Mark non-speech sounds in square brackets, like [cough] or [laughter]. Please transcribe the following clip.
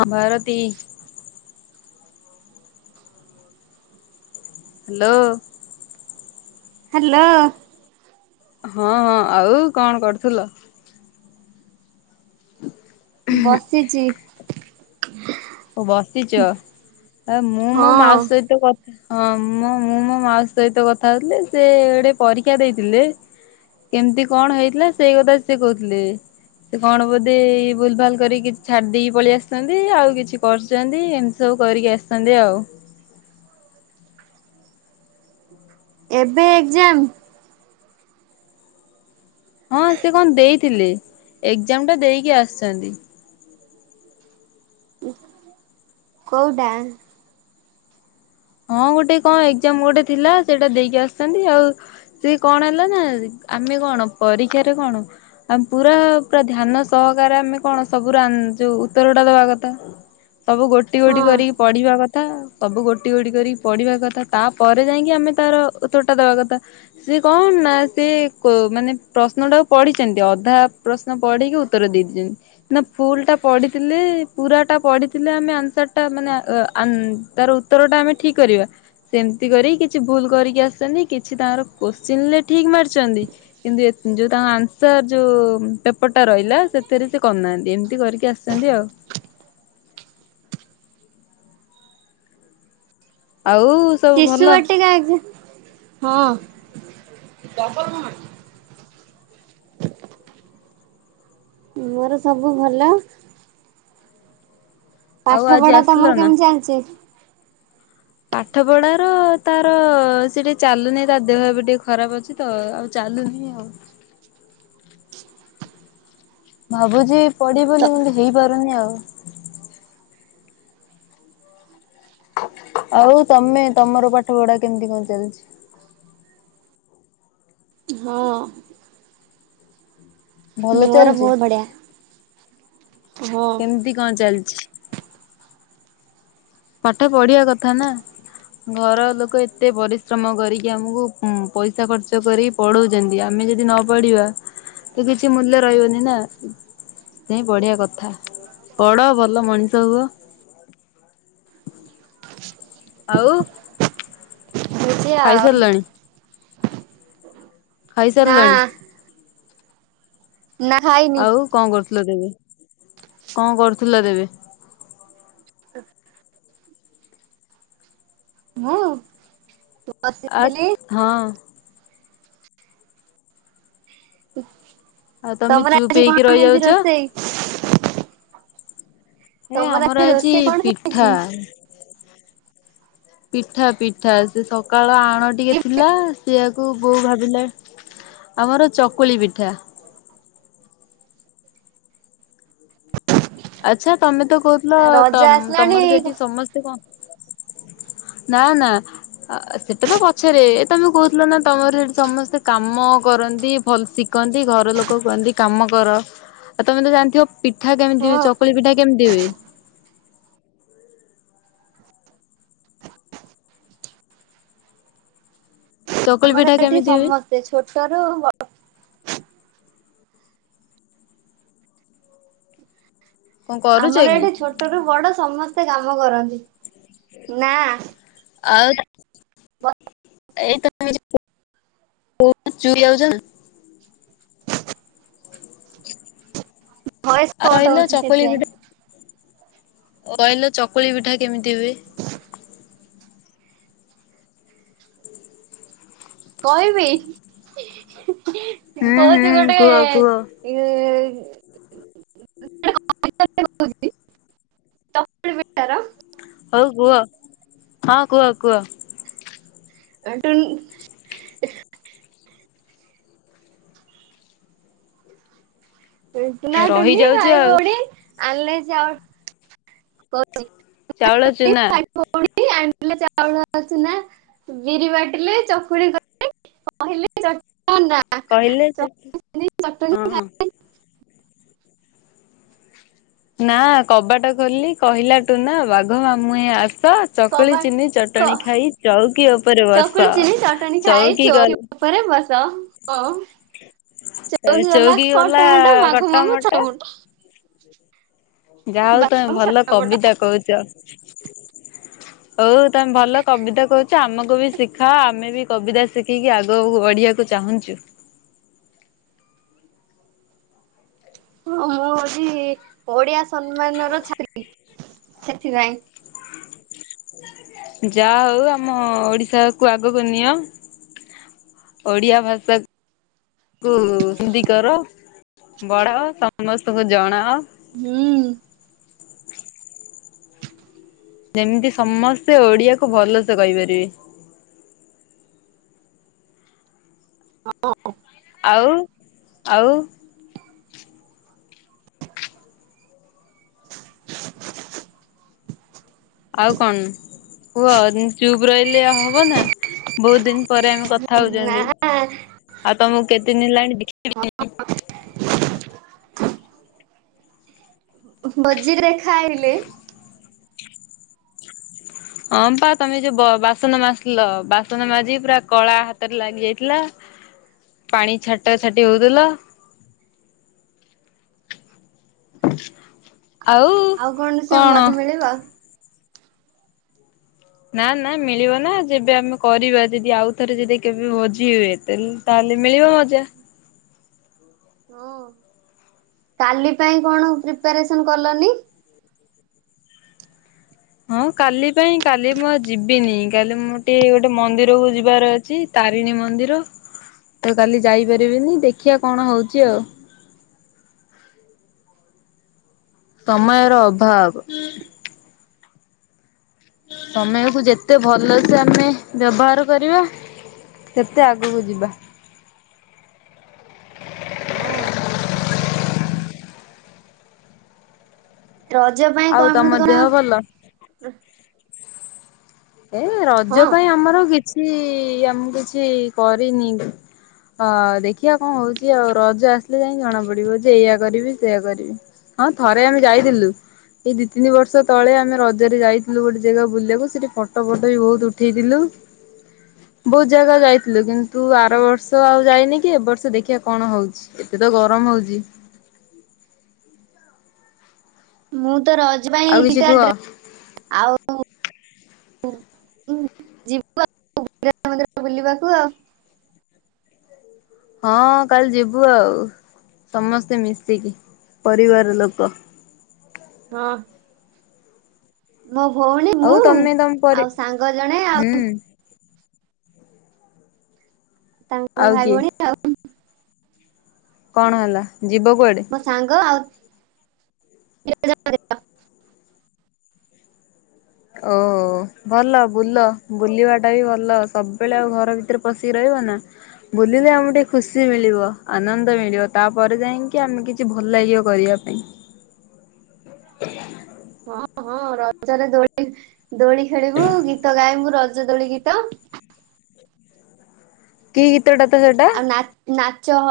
ହଭାରତ ହ hello hello ହଁ ହଁ ଆଉ କଣ କରୁଥିଲ। [inaudible] ବସିଛି। ହ ବସିଛ ଆ ମୁଁ ମୋ ହଁ ମାଉ ସହିତ କଥା ହଁ ମୋ ମୁଁ ମୋ ମା ସହିତ କଥା ହଉଥିଲେ ସେ ଗୋଟେ ପରୀକ୍ଷା ଦେଇଥିଲେ କେମିତି କଣ ହେଇଥିଲା ସେଇ କଥା ସେ କହୁଥିଲେ ସେ କଣ ବୋଧେ ଭୁଲ ଭାଲ କରିକ କିଛି ଛାଡି ଦେଇକି ପଳେଇ ଆସିଛନ୍ତି ଆଉ କିଛି ପଛନ୍ତି ଏମିତି ସବୁ କରିକି ଆସିଛନ୍ତି ଆଉ। ଏବେ ଏକ୍ଜାମ ହଁ ସେ କଣ ଦେଇଥିଲେ ଏକ୍ଜାମ ଟା ଦେଇକି ଆସିଛନ୍ତି। କୋଉଡା ହଁ ଗୋଟେ କଣ ଏଜାମ ଗୋଟେ ଥିଲା ସେଇଟା ଦେଇକି ଆସିଛନ୍ତି ଆଉ ସେି କଣ ହେଲା ନା ଆମେ କଣ ପରୀକ୍ଷାରେ କଣ ଆ ପୁରା ପୁରା ଧ୍ୟାନ ସହକାରେ ଆମେ କଣ ସବୁ ଯୋଉ ଉତ୍ତର ଟା ଦବା କଥା ସବୁ ଗୋଟି ହଁ ଗୋଟି କରିକି ପଢିବା କଥା। ସବୁ ଗୋଟେ। ଟିଗଟି କରିକି ପଢିବା କଥା ତାପରେ ଯାଇକି ଆମେ ତାର ଉତ୍ତର ଟା ଦବା କଥା ସେି କଣ ନା ସେ ମାନେ ପ୍ରଶ୍ନ ଟାକୁ ପଢିଛନ୍ତି ଅଧା ପ୍ରଶ୍ନ ପଢିକି ଉତ୍ତର ଦେଇ ଦେଇଛନ୍ତି ଫୁଲ ଟା ପଢିଥିଲେ ପୁରା ଟା ପଢିଥିଲେ ଆମେ ଆନ୍ସର ଟା ମାନେ ତାର ଉତ୍ତର ଟା ଆମେ ଠିକ କରିବା ସେମିତି କରି କିଛି ଭୁଲ କରିକି ଆସିଛନ୍ତି କିଛି ତାଙ୍କର କୋଶ୍ଚିନ ଠିକ ମାରିଛନ୍ତି କିନ୍ତୁ ଯୋଉ ତାଙ୍କ ଆନ୍ସର ଯୋଉ ପେପର ଟା ରହିଲା ସେଥିରେ ସେ କରିନାହାନ୍ତି ଏମିତି କରିକି ଆସିଛନ୍ତି ଆଉ। ଆଉ ସବୁ ଶିଶୁ ଭଲ ବାଟିକା ଏକ୍ଜା ହଁ। ମୋର ସବୁ ଭଲ ଆଉ ପାଠ ଆଜି ପଢା ଆସିଲ ତମର ନା? କେମିତି ଚାଲିଛି। ପାଠ ପଢାର ତାର ସେ ଟିକେ ଚାଲୁନି ତାର ଦେହ ଏବେ ଟିକେ ଖରାପ ଅଛି ତ ଆଉ ଚାଲୁନି ଆଉ ଭାବୁଛି ପଡେ ତ ବୋଲି କିନ୍ତୁ ହେଇପାରୁନି ଆଉ। [inaudible] ଆଉ ତମେ ତମର ପାଠ ପଢା କେମିତି କଣ ଚାଲିଛି? ହଁ ଭଲ ମୋର ଚାଲିଛି? ବହୁତ ବଢିଆ। ହଁ କେମିତି କଣ ଚାଲିଛି? ପାଠ ପଢିବା କଥା ନା ଘର ଲୋକ ଏତେ ପରିଶ୍ରମ କରିକି ଆମକୁ ପଇସା ଖର୍ଚ୍ଚ କରିକି ପଢଉଛନ୍ତି ଆମେ ଯଦି ନ ପଢିବା ତ କିଛି ମୂଲ୍ୟ ରହିବନି ନା ସୋଇ ବଢଆ କଥା ପଢ ଭଲ ମଣିଷ ହୁଅ ଆଉ ହଉଛି ଖାଇ ଆଉ ସାରିଲାଣି ନା ଖାଇସାରିଲାଣି ନା ଖାଇନି ଆଉ କଣ କରୁଥୁଲ ତେବେ? କଣ କରୁଥୁଲ ତେବେ? ମୁଁ ଆତ୍ ବସିଥିଲି ହଁ ଇ ଆଉ ତମେ ଚୁପ ହେଇକି ରହିଯାଉଛ। ହେ ତମର ଆମର ଆଜି ରୋଷେଇ କଣ ପିଠା। ହେଇଛି? ପିଠା ପିଠା ସେ ସକାଳ ଆଣ ଟିକେ ଥିଲା ସେଆକୁ ବୋଉ ଭାବିଲା ଆମର ଚକୁଳି ପିଠା। ଆଚ୍ଛା ତୋମେ ତ କହୁଥୁଲ ରଜ ତମ ଆସିଲାଣି ତୋମର ସେଠି ସମସ୍ତେ କଣ ନା ନା ଅ, ସେଟା ତ ପଛରେ ତୋମେ କହୁଥୁଲ ନା ତୋମର ସେଠି ସମସ୍ତେ କାମ କରନ୍ତି, ଭଲ ଶିଖନ୍ତି ଘର ଲୋକ କୁହନ୍ତି କାମ କର, ଆଉ ତୋମେ ତ ଜାଣିଥିବ ପିଠା ହଁ କେମିତି ଚକୁଳି ପିଠା କେମିତି ହୁଏ? ଚକୁଳି ଆମର ପିଠା ଏଠି କେମିତି ହୁଏ ସମସ୍ତେ ଛୋଟରୁୁ ବ କଣ କରୁଛ ଆମର କି ଏଠି ଛୋଟ ରୁ ବଡ ସମସ୍ ସେ କାମ କରନ୍ତି, ନା ଆଉ [inaudible] ଯାଉଚ। ଭଏସ୍ ଆଉ କଟ୍ କହିଲ ହଉଚି ଚକୁଳି ସେଥିପାଇଁ। ପିଠା କହିଲ ଚକୁଳି ପିଠା କେମିତି ହୁଏ? କହିବି। ହୁଁ କହୁଚି ହୁଁ ଗୋଟେ କୁହ କୁହ ଏଇ ଉଁ, [inaudible] ଚକୁଳି ପିଠା ର। ହଉ କୁହ, ହଁ କୁହ କୁହ। ଅଟୁନ ଏ ଟୁନା ଟୁନି ରହିଯାଉଛି ଭାଇ ଆଉ ଭଉଣୀ ଆଣିଲେ ଯାଅ [inaudible] ଟୁନା ଚାଉଳ ଟୁନି ଚୁନା ଭାଇ ଭଉଣୀ ଆଣ ଆଣିଲେ ଚାଉଳ ଚୂନା ବିରି ବାଟିଲେ ଚକୁଳି କଲେ କହିଲେ ଚଟ ଅନା କହିଲେ ଚକୁଳି ଚିନି ଚଟଣି ହଁ। ଖାଇ ନା କବାଟ ଖୋଲି କହିଲା ଟୁନା ବାଘ ମାମୁଁ ହେ ଆସ ତ ଚକୁଳି କବା ଚିନି କ ଚଟଣି ଖାଇ ଚଉକି ଉପରେ ବସ ଚକୁଳି ଚିନି ଚଟଣି ଚଉକି ଗଲ କ ଚଉକି କଲା କଟ ମଟ ବାଘ କଟା ମାମୁଁ ମଟା ଛଟପଟ। ଯାହା ହଉ ତମେ ଭଲ ଛୋଟ ପଟ କବିତା କହୁଛ। ହଉ ତମେ ଭଲ କବିତା କହୁଛ ଆମକୁ ବି ଶିଖାଅ ଆମେ ବି କବିତା ଶିଖିକି ଆଗକୁ ବଢିବାକୁ ଚାହୁଁଛୁ। ହଁ ମୁଁ ହଉଛି ଓଡିଆ ସମ୍ମାନର ଛାତ୍ରୀ ସେଥିପାଇଁ ଯାହା ହଉ ଆମ ଓଡିଶାକୁ ଆଗକୁ ନିଅ ଓଡ଼ିଆ ଭାଷା କୁ ହିନ୍ଦୀ କର ବଢ଼ାଅ ସମସ୍ତଙ୍କୁ ଜଣାଅ ହୁଁ। ଯେମିତି ସମସ୍ତେ ଓଡିଆକୁୁ ଭଲସେ କହିପାରିବେ। ହଁ। ଆଉ ଆଉ ଆଉ କଣ ହୁହ ଚୁପ୍ ରହିଲେ ହବ ନା ବହୁତ ଦିନ ପରେ ଆମେ କଥା ନା ହଉଛନ୍ତି ଆଉ ତମକୁ କେତେ ଦିନ ହେଲାଣି ଦେଖିବ। ଭଜିରରେ ଖାଇଲେ। ହଁ ପା ତମେ ଯୋଉ ବାସନ ମାଜିଥିଲ ବାସନ ମାଜି ପୁରା କଳା ହାତରେ ଲାଗି ଯାଇଥିଲା ପାଣି ଛାଟ ଛାଟି ହଉଥିଲ। ଆଉ କଣ ସେ ମତ ମିଳିବ ନା ନା ମିଳିବ ନା ଯେବେ ଆମେ କରିବା ଯଦି ଆଉ ଥରେ ଯଦି କେବେ ଭୋଜି ହୁଏ ତାହେଲେ ମିଳିବ ମଜା। ହଁ କାଲି ପାଇଁ କଣ ପ୍ରିପାରେସନ କଲନି ହଁ କାଲି ପାଇଁ କାଲି ମୁଁ ଆ ଯିବିନି କାଲି ମୁଁ ଟିକେ ଗୋଟେ ମନ୍ଦିର କ ଯିବାର ଅଛି ତାରିଣୀ ମନ୍ଦିର ତ କାଲି ଯାଇପାରିବିନି ଦେଖିବା କଣ ହଉଛି ଆଉ ସମୟର ଅଭାବ ତମେକୁ ଯେତେ ଭଲସ ଆମେ ବ୍ୟବହାର କରିବା ସେତେ ଆଗକୁ ଯିବା। ହଁ। ରଜ ପାଇଁ ଆଉ କଣ ତମ ମ କଣ ଦେହ ଭଲ? ଏ ହଁ ରଜ ପାଇଁ ଆମର ଗୀତ କିଛି ଆମକୁ କିଛି କରିନି ଅ ଦେଖିବା କଣ ହଉଛି ଆଉ ରଜ ଆସିଲେ ଯାଇି ଜଣା ପଡିବ ଯେ ଏଇୟଆ କରିବି ସେୟଆ କରିବି ହଁ ଥରେ ଆମେ ଯାଇଥିଲୁ ଏଇ ଦି ତିନି ବର୍ଷ ତଳେ ଆମେ ରଜରେ ଯାଇଥିଲୁ ଗୋଟେ ଜାଗା ବୁଲିବାକୁ ସେଠି ଫଟ ଫଟ ବି ବହୁତ ଉଠେଇଥିଲୁ ବହୁତ ଜାଗା ଯାଇଥିଲୁ କିନ୍ତୁ ଆର ବର୍ଷ ଆଉ ଯାଇନି କି ଏ ବର୍ଷ ଦେଖିବା କଣ ହଉଛି ଏତେ ତ ଗରମ ହଉଛି। ମୁଁ ତ ରଜ ପାଇଁ ଏ ଆଉ କିଛି ଦିଟା କୁହ ଡ୍ରେସ ଆଉ। ଯିବୁ ଆ ମନ୍ଦିର ବୁଲିବାକୁ ଆଉ। ହଁ କାଲି ଯିବୁ ଆଉ ସମସ୍ତେ ମିଶିକି ପରିବାର ଲୋକ ହଁ। ମୋ ଭଉଣୀ ଆଉ ମୁଁ ତମେ ତମ ପରି ଆଉ ସାଙ୍ଗ ଜଣେ ହୁଁ ଆଉ। ତାଙ୍କ ଆଉ ଭାଇ କିଏ ଭଉଣୀ ଆଉ। କଣ ହେଲା? ଯିବ କୁଆଡେ? ମୋ ସାଙ୍ଗ ଆଉ। ଜୟ ଜ ଓ ଭଲ ବୁଲ ବୁଲିବା ଟା ବି ଭଲ ସବୁବେଳେ ଆଉ ଘର ଭିତରେ ପଶିକି ରହିବ ନା। ବୁଲିଲେ ଆମକୁ ଟିକେ ଖୁସି ମିଳିବ ଆନନ୍ଦ ମିଳିବ ତାପରେ ଯାଇକି ଆମେ କିଛି ଭଲ ଲାଗିବ କରିବା ପାଇଁ। ହଁ ରଜରେ ଦୋଳି ଦୋଳି ଖେଳିବୁ ଗୀତ ଗାଇବୁ ରଜ ଦୋଳି ଗୀତ କି ଗୀ ଆଉ ନାଚ ନା ଛଅ